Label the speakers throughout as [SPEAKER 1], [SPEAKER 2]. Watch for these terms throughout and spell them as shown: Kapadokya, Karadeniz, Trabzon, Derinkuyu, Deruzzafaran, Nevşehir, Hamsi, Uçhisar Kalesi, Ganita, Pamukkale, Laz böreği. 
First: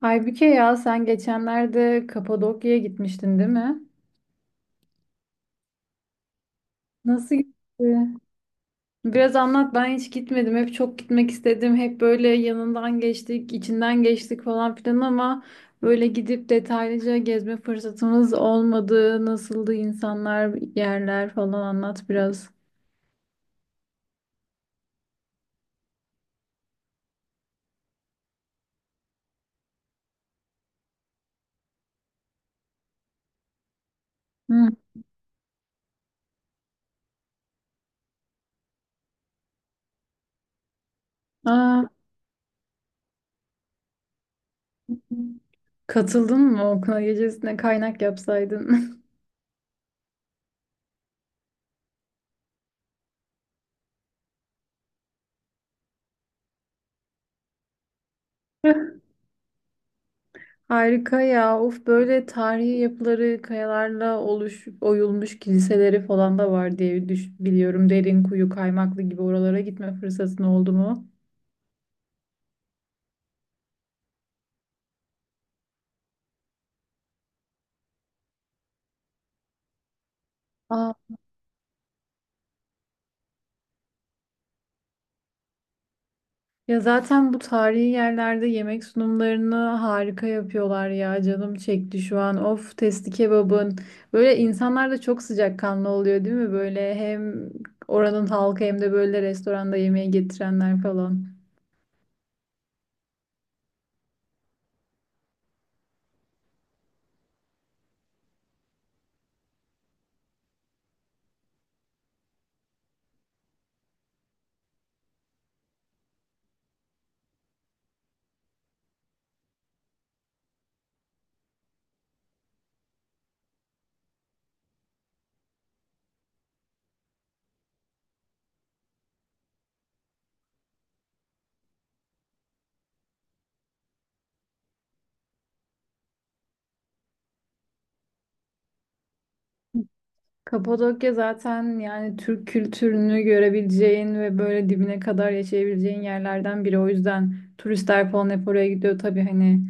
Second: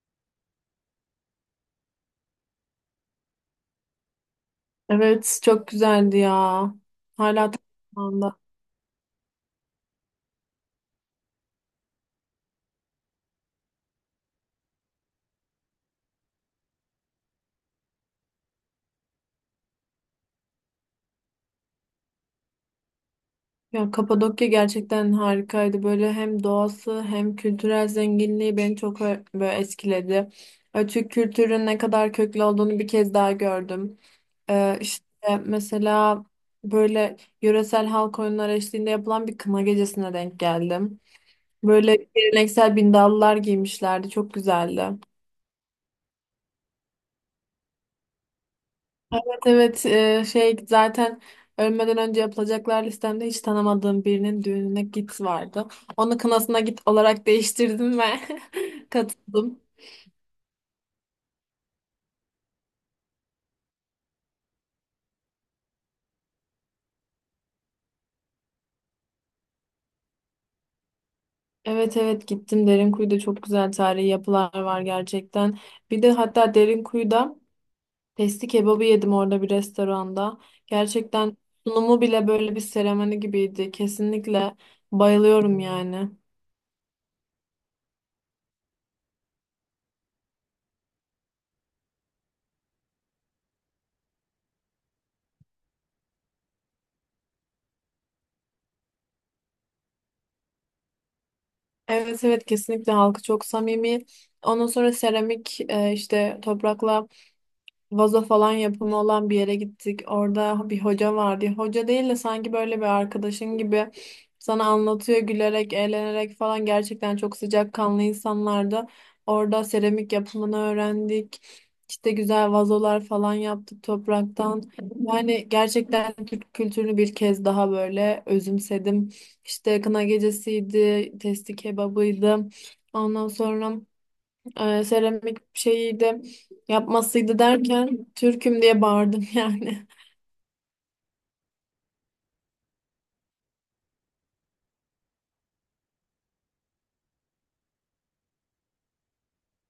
[SPEAKER 1] Halbuki ya sen geçenlerde Kapadokya'ya gitmiştin değil mi?
[SPEAKER 2] Evet, çok güzeldi ya.
[SPEAKER 1] Nasıl
[SPEAKER 2] Hala
[SPEAKER 1] gitti?
[SPEAKER 2] aklımda.
[SPEAKER 1] Biraz anlat ben hiç gitmedim. Hep çok gitmek istedim. Hep böyle yanından geçtik, içinden geçtik falan filan ama böyle gidip detaylıca gezme fırsatımız olmadı. Nasıldı insanlar, yerler falan anlat biraz.
[SPEAKER 2] Ya Kapadokya gerçekten harikaydı. Böyle hem doğası hem kültürel zenginliği beni çok böyle etkiledi. Türk kültürünün ne kadar köklü olduğunu bir kez daha gördüm.
[SPEAKER 1] Hı.
[SPEAKER 2] İşte mesela böyle yöresel halk oyunları eşliğinde yapılan bir kına gecesine denk geldim.
[SPEAKER 1] Aa,
[SPEAKER 2] Böyle geleneksel bindallılar giymişlerdi. Çok güzeldi.
[SPEAKER 1] katıldın mı okula gecesine kaynak yapsaydın?
[SPEAKER 2] Evet, şey zaten ölmeden önce yapılacaklar listemde hiç tanımadığım birinin düğününe git vardı. Onu kınasına git olarak değiştirdim ve katıldım.
[SPEAKER 1] Harika ya. Of böyle tarihi yapıları kayalarla oyulmuş kiliseleri falan da var diye biliyorum. Derinkuyu, Kaymaklı gibi oralara gitme fırsatın oldu mu?
[SPEAKER 2] Evet, gittim Derinkuyu'da çok güzel tarihi yapılar var gerçekten. Bir de hatta Derinkuyu'da testi kebabı yedim orada bir restoranda.
[SPEAKER 1] Aa,
[SPEAKER 2] Gerçekten sunumu bile böyle bir seremoni gibiydi. Kesinlikle bayılıyorum yani.
[SPEAKER 1] ya zaten bu tarihi yerlerde yemek sunumlarını harika yapıyorlar ya. Canım çekti şu an. Of testi kebabın. Böyle insanlar da çok sıcakkanlı oluyor değil mi? Böyle hem oranın halkı hem de böyle restoranda yemeği getirenler falan.
[SPEAKER 2] Evet, kesinlikle halkı çok samimi. Ondan sonra seramik, işte toprakla vazo falan yapımı olan bir yere gittik. Orada bir hoca vardı. Hoca değil de sanki böyle bir arkadaşın gibi sana anlatıyor gülerek, eğlenerek falan. Gerçekten çok sıcakkanlı insanlardı. Orada seramik yapımını öğrendik. İşte güzel vazolar falan yaptık topraktan. Yani gerçekten Türk kültürünü bir kez daha böyle özümsedim. İşte kına gecesiydi, testi kebabıydı. Ondan sonra seramik şeyi de yapmasıydı derken Türk'üm diye bağırdım yani.
[SPEAKER 1] Kapadokya zaten yani Türk kültürünü görebileceğin ve böyle dibine kadar yaşayabileceğin yerlerden biri. O yüzden turistler falan hep oraya gidiyor. Tabii hani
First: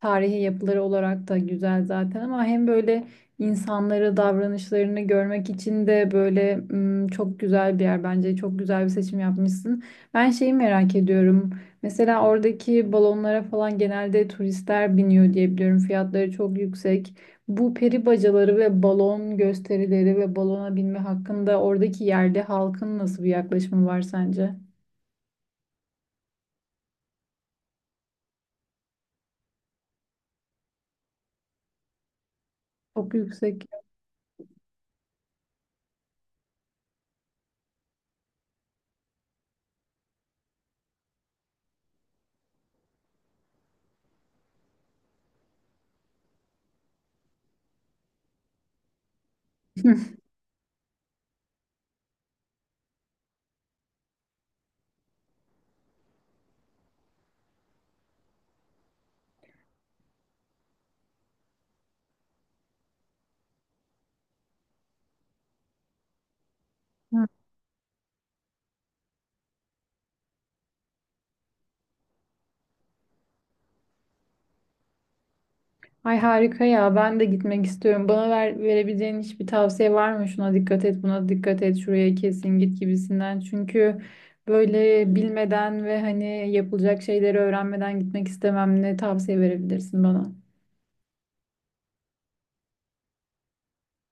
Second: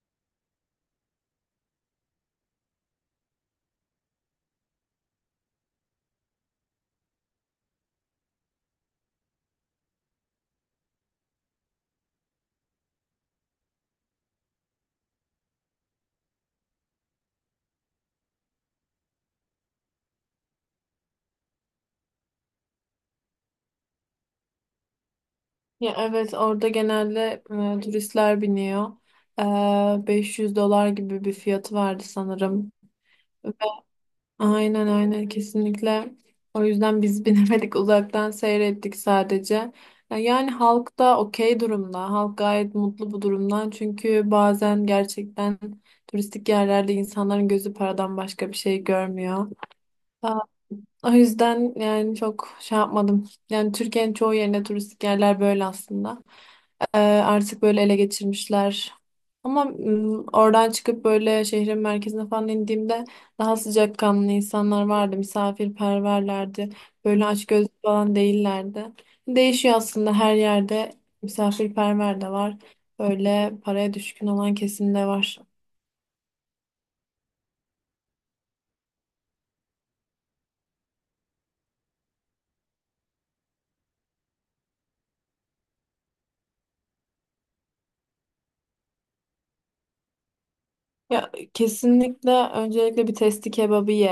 [SPEAKER 1] tarihi yapıları olarak da güzel zaten ama hem böyle insanları, davranışlarını görmek için de böyle çok güzel bir yer bence. Çok güzel bir seçim yapmışsın. Ben şeyi merak ediyorum. Mesela oradaki balonlara falan genelde turistler biniyor diye biliyorum. Fiyatları çok yüksek. Bu peri bacaları ve balon gösterileri ve balona binme hakkında oradaki yerli halkın nasıl bir yaklaşımı var sence?
[SPEAKER 2] Ya evet orada genelde turistler biniyor. 500 dolar gibi bir fiyatı vardı sanırım.
[SPEAKER 1] Çok
[SPEAKER 2] Ve
[SPEAKER 1] yüksek.
[SPEAKER 2] aynen, aynen, kesinlikle. O yüzden biz binemedik uzaktan seyrettik sadece. Yani halk da okey durumda. Halk gayet mutlu bu durumdan. Çünkü bazen gerçekten turistik yerlerde insanların gözü paradan başka bir şey görmüyor. Ee, O yüzden yani çok şey yapmadım. Yani Türkiye'nin çoğu yerinde turistik yerler böyle aslında. Artık böyle ele geçirmişler. Ama oradan çıkıp böyle şehrin merkezine falan indiğimde daha sıcakkanlı insanlar vardı. Misafirperverlerdi. Böyle açgözlü falan değillerdi. Değişiyor aslında her yerde. Misafirperver de var. Böyle paraya düşkün olan kesim de var.
[SPEAKER 1] Ay harika ya ben de gitmek istiyorum. Bana verebileceğin hiçbir tavsiye var mı? Şuna dikkat et, buna dikkat et, şuraya kesin git gibisinden. Çünkü böyle bilmeden ve hani yapılacak şeyleri öğrenmeden gitmek istemem. Ne tavsiye verebilirsin bana?
[SPEAKER 2] Ya kesinlikle öncelikle bir testi kebabı ye.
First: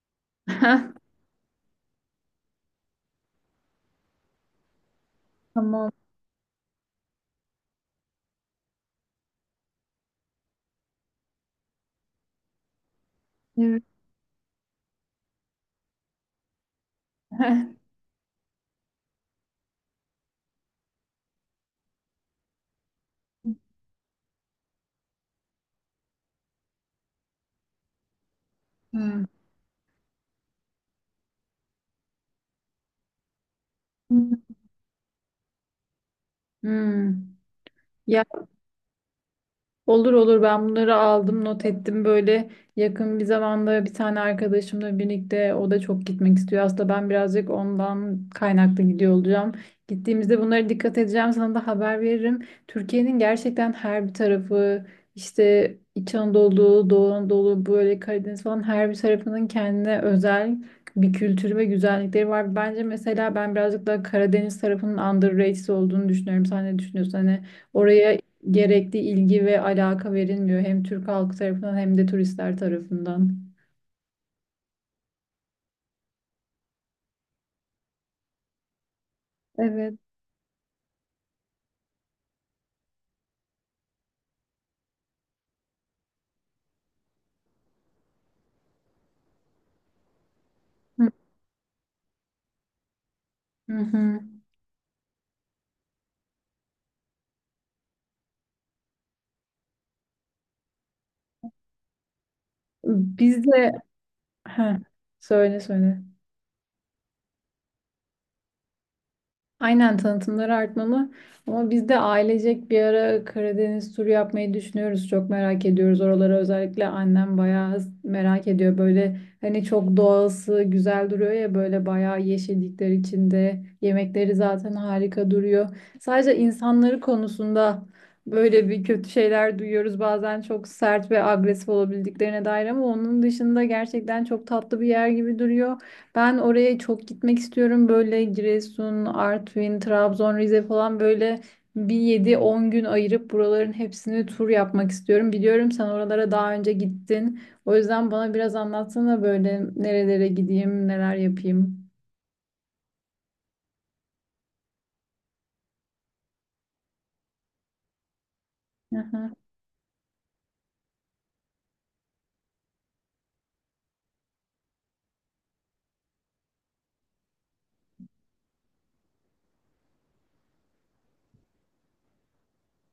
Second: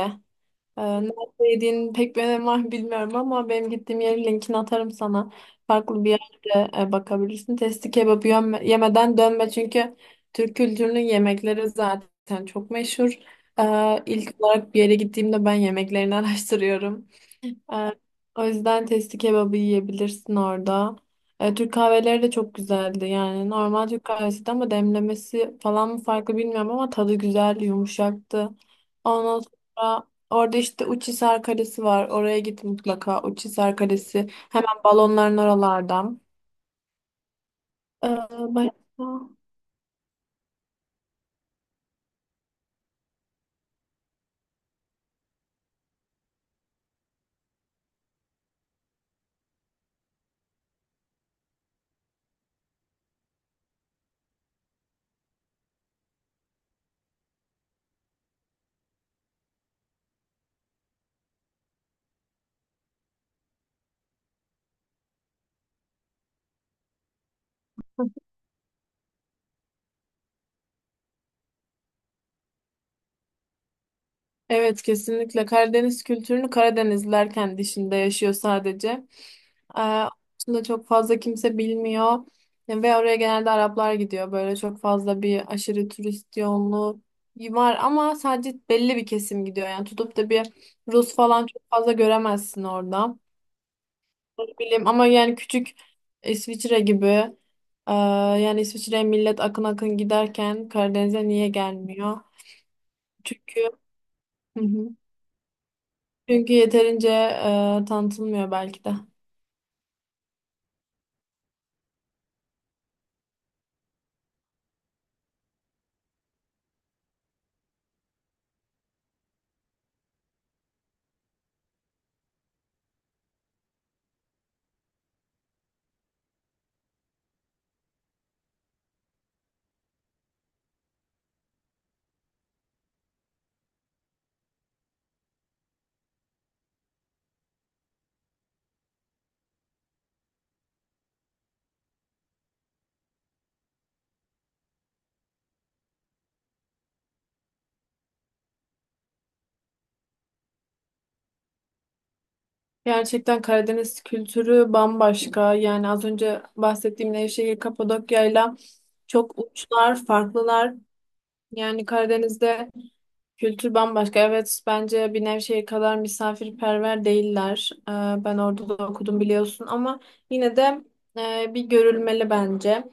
[SPEAKER 2] Nerede yediğinin pek bir önemi var bilmiyorum ama benim gittiğim yerin linkini atarım sana.
[SPEAKER 1] Tamam.
[SPEAKER 2] Farklı bir yerde bakabilirsin. Testi kebabı yemeden dönme çünkü Türk kültürünün yemekleri zaten çok meşhur.
[SPEAKER 1] Evet.
[SPEAKER 2] İlk olarak bir yere gittiğimde ben yemeklerini araştırıyorum. Ee, O yüzden testi kebabı yiyebilirsin orada. Türk kahveleri de çok güzeldi. Yani normal Türk kahvesi de ama demlemesi falan mı farklı bilmiyorum ama tadı güzeldi, yumuşaktı.
[SPEAKER 1] Hmm.
[SPEAKER 2] Ondan sonra orada işte Uçhisar Kalesi var. Oraya git mutlaka. Uçhisar Kalesi hemen balonların oralardan.
[SPEAKER 1] Hmm.
[SPEAKER 2] Ee, başka?
[SPEAKER 1] Olur olur, ben bunları aldım not ettim, böyle yakın bir zamanda bir tane arkadaşımla birlikte o da çok gitmek istiyor. Aslında ben birazcık ondan kaynaklı gidiyor olacağım. Gittiğimizde bunlara dikkat edeceğim, sana da haber veririm. Türkiye'nin gerçekten her bir tarafı, işte İç Anadolu, Doğu Anadolu böyle Karadeniz falan, her bir tarafının kendine özel bir kültürü ve güzellikleri var. Bence mesela ben birazcık daha Karadeniz tarafının underrated olduğunu düşünüyorum. Sen ne düşünüyorsun? Hani oraya gerekli ilgi ve alaka verilmiyor hem Türk halkı tarafından hem de turistler tarafından.
[SPEAKER 2] Evet kesinlikle Karadeniz kültürünü Karadenizliler kendi içinde yaşıyor sadece. Ee,
[SPEAKER 1] Evet.
[SPEAKER 2] aslında çok fazla kimse bilmiyor ve oraya genelde Araplar gidiyor. Böyle çok fazla bir aşırı turist yoğunluğu var ama sadece belli bir kesim gidiyor. Yani tutup da bir Rus falan çok fazla göremezsin orada.
[SPEAKER 1] Hı hı.
[SPEAKER 2] Ne bileyim ama yani küçük İsviçre gibi, yani İsviçre'ye millet akın akın giderken Karadeniz'e niye gelmiyor?
[SPEAKER 1] Biz de.
[SPEAKER 2] Çünkü
[SPEAKER 1] Heh, söyle söyle.
[SPEAKER 2] çünkü yeterince tanıtılmıyor belki de.
[SPEAKER 1] Aynen, tanıtımları artmalı. Ama biz de ailecek bir ara Karadeniz turu yapmayı düşünüyoruz. Çok merak ediyoruz oraları. Özellikle annem bayağı merak ediyor. Böyle hani çok doğası güzel duruyor ya, böyle bayağı yeşillikler içinde. Yemekleri zaten harika duruyor. Sadece insanları konusunda böyle bir kötü şeyler duyuyoruz. Bazen çok sert ve agresif olabildiklerine dair, ama onun dışında gerçekten çok tatlı bir yer gibi duruyor. Ben oraya çok gitmek istiyorum. Böyle Giresun, Artvin, Trabzon, Rize falan, böyle bir 7-10 gün ayırıp buraların hepsini tur yapmak istiyorum. Biliyorum sen oralara daha önce gittin. O yüzden bana biraz anlatsana, böyle nerelere gideyim, neler yapayım.
[SPEAKER 2] Gerçekten Karadeniz kültürü bambaşka. Yani az önce bahsettiğim Nevşehir, Kapadokya'yla
[SPEAKER 1] Aha.
[SPEAKER 2] çok uçlar, farklılar. Yani Karadeniz'de kültür bambaşka. Evet, bence bir Nevşehir kadar misafirperver değiller. Ben orada da okudum biliyorsun ama yine de bir görülmeli bence.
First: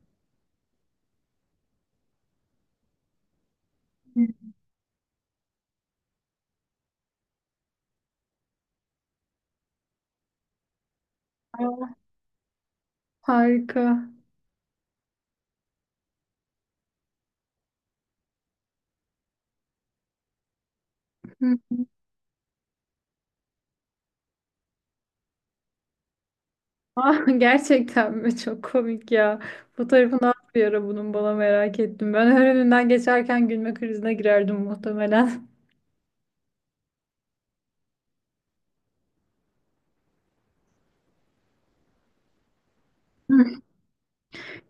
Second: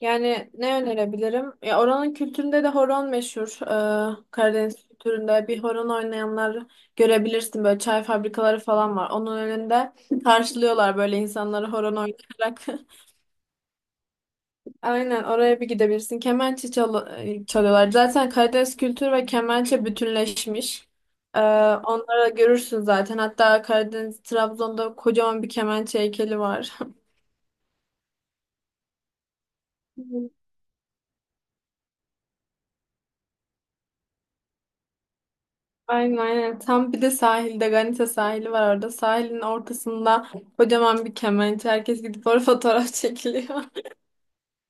[SPEAKER 2] Yani ne önerebilirim? Ya oranın kültüründe de horon meşhur. Karadeniz kültüründe bir horon oynayanlar görebilirsin. Böyle çay fabrikaları falan var. Onun önünde karşılıyorlar böyle insanları
[SPEAKER 1] Aa,
[SPEAKER 2] horon oynayarak.
[SPEAKER 1] harika.
[SPEAKER 2] Aynen oraya bir gidebilirsin. Çalıyorlar. Zaten Karadeniz kültürü ve kemençe bütünleşmiş. Ee,
[SPEAKER 1] Hı.
[SPEAKER 2] onları görürsün zaten. Hatta Karadeniz Trabzon'da kocaman bir kemençe heykeli var.
[SPEAKER 1] Ah, gerçekten mi? Çok komik ya. Fotoğrafını at bir ara bunun, bana merak ettim. Ben her önünden geçerken gülme krizine girerdim muhtemelen.
[SPEAKER 2] Aynen, aynen. Tam bir de sahilde Ganita sahili var orada. Sahilin ortasında kocaman bir kemençe. Herkes gidip orada fotoğraf çekiliyor.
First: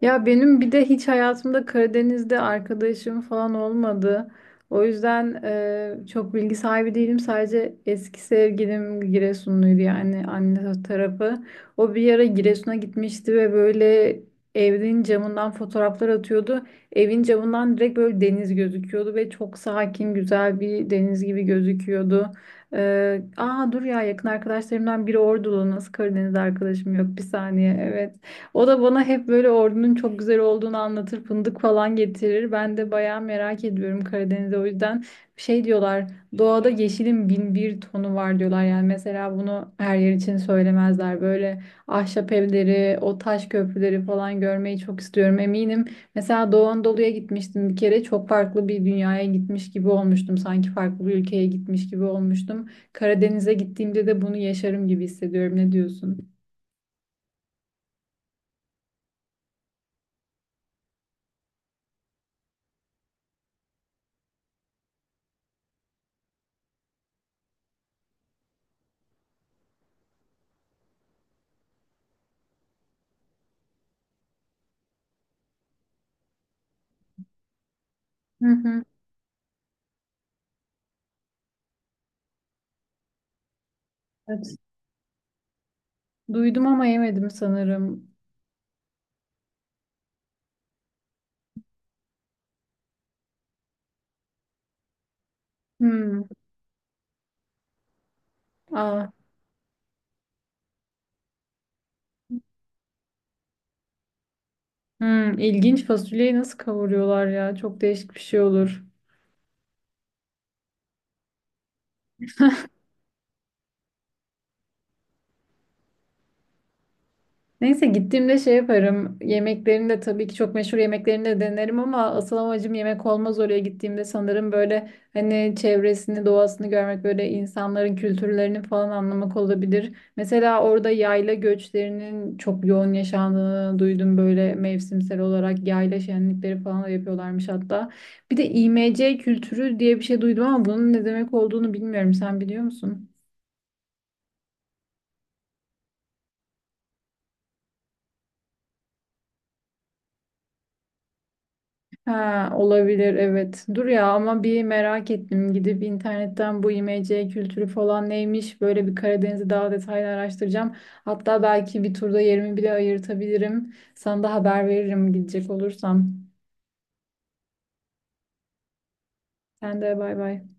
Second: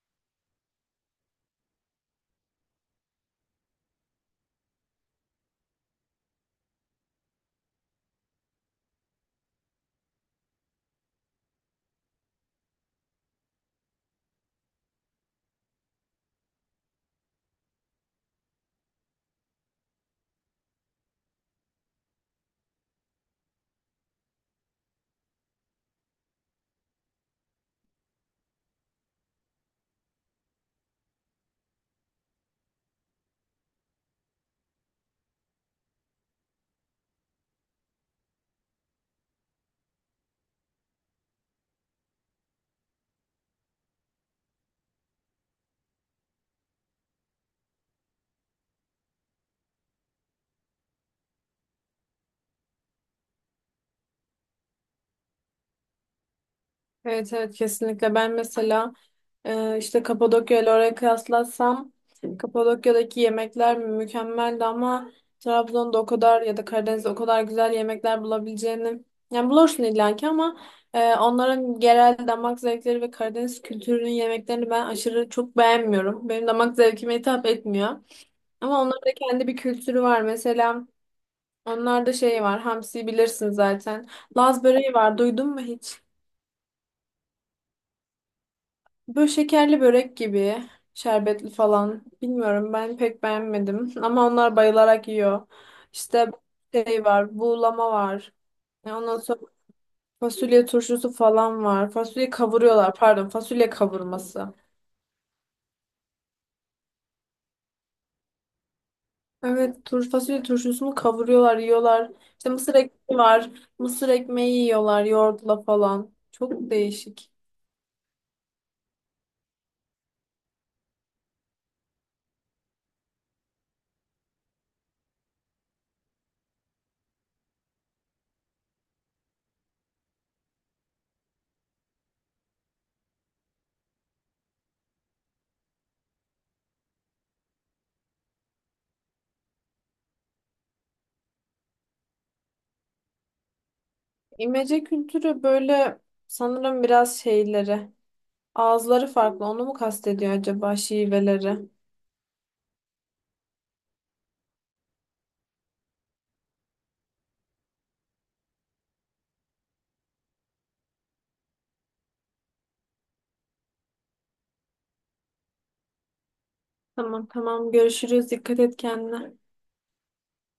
[SPEAKER 1] Ya benim bir de hiç hayatımda Karadeniz'de arkadaşım falan olmadı. O yüzden çok bilgi sahibi değilim. Sadece eski sevgilim Giresunluydu, yani anne tarafı. O bir ara Giresun'a gitmişti ve böyle evin camından fotoğraflar atıyordu. Evin camından direkt böyle deniz gözüküyordu ve çok sakin, güzel bir deniz gibi gözüküyordu. Aa, dur ya, yakın arkadaşlarımdan biri Ordulu. Nasıl Karadeniz arkadaşım yok? Bir saniye. Evet. O da bana hep böyle ordunun çok güzel olduğunu anlatır, fındık falan getirir. Ben de bayağı merak ediyorum Karadeniz'i. O yüzden şey diyorlar, doğada yeşilin bin bir tonu var diyorlar. Yani mesela bunu her yer için söylemezler. Böyle ahşap evleri, o taş köprüleri falan görmeyi çok istiyorum, eminim. Mesela Doğu Anadolu'ya gitmiştim bir kere. Çok farklı bir dünyaya gitmiş gibi olmuştum. Sanki farklı bir ülkeye gitmiş gibi olmuştum. Karadeniz'e gittiğimde de bunu yaşarım gibi hissediyorum. Ne diyorsun?
[SPEAKER 2] Evet, kesinlikle. Ben mesela işte Kapadokya ile oraya kıyaslatsam Kapadokya'daki yemekler mükemmeldi ama Trabzon'da o kadar ya da Karadeniz'de o kadar güzel yemekler bulabileceğini yani bulursun illaki ama onların genel damak zevkleri ve Karadeniz kültürünün yemeklerini ben aşırı çok beğenmiyorum. Benim damak zevkime hitap etmiyor.
[SPEAKER 1] Hı
[SPEAKER 2] Ama
[SPEAKER 1] hı.
[SPEAKER 2] onların da kendi bir kültürü var. Mesela onlarda şey var. Hamsi bilirsin zaten.
[SPEAKER 1] Evet.
[SPEAKER 2] Laz böreği var. Duydun mu hiç?
[SPEAKER 1] Duydum ama yemedim sanırım.
[SPEAKER 2] Böyle şekerli börek gibi. Şerbetli falan. Bilmiyorum ben pek beğenmedim. Ama onlar bayılarak yiyor.
[SPEAKER 1] Hmm.
[SPEAKER 2] İşte şey var. Buğulama var.
[SPEAKER 1] Aa.
[SPEAKER 2] Ondan sonra fasulye turşusu falan var. Fasulye kavuruyorlar. Pardon fasulye kavurması.
[SPEAKER 1] Hmm. İlginç, fasulyeyi nasıl kavuruyorlar ya? Çok değişik bir şey olur.
[SPEAKER 2] Evet, fasulye turşusunu kavuruyorlar, yiyorlar. İşte mısır ekmeği var. Mısır ekmeği yiyorlar yoğurtla falan. Çok değişik.
[SPEAKER 1] Neyse, gittiğimde şey yaparım. Yemeklerinde tabii ki çok meşhur yemeklerini de denerim, ama asıl amacım yemek olmaz oraya gittiğimde sanırım, böyle hani çevresini, doğasını görmek, böyle insanların kültürlerini falan anlamak olabilir. Mesela orada yayla göçlerinin çok yoğun yaşandığını duydum, böyle mevsimsel olarak yayla şenlikleri falan da yapıyorlarmış hatta. Bir de İMC kültürü diye bir şey duydum ama bunun ne demek olduğunu bilmiyorum. Sen biliyor musun?
[SPEAKER 2] İmece kültürü böyle sanırım biraz şeyleri. Ağızları farklı. Onu mu kastediyor acaba şiveleri?
[SPEAKER 1] Ha, olabilir, evet. Dur ya ama bir merak ettim. Gidip internetten bu IMC kültürü falan neymiş, böyle bir Karadeniz'i daha detaylı araştıracağım. Hatta belki bir turda yerimi bile ayırtabilirim. Sana da haber veririm gidecek olursam.
[SPEAKER 2] Tamam, tamam, görüşürüz. Dikkat et kendine.
[SPEAKER 1] Sen de bay bay.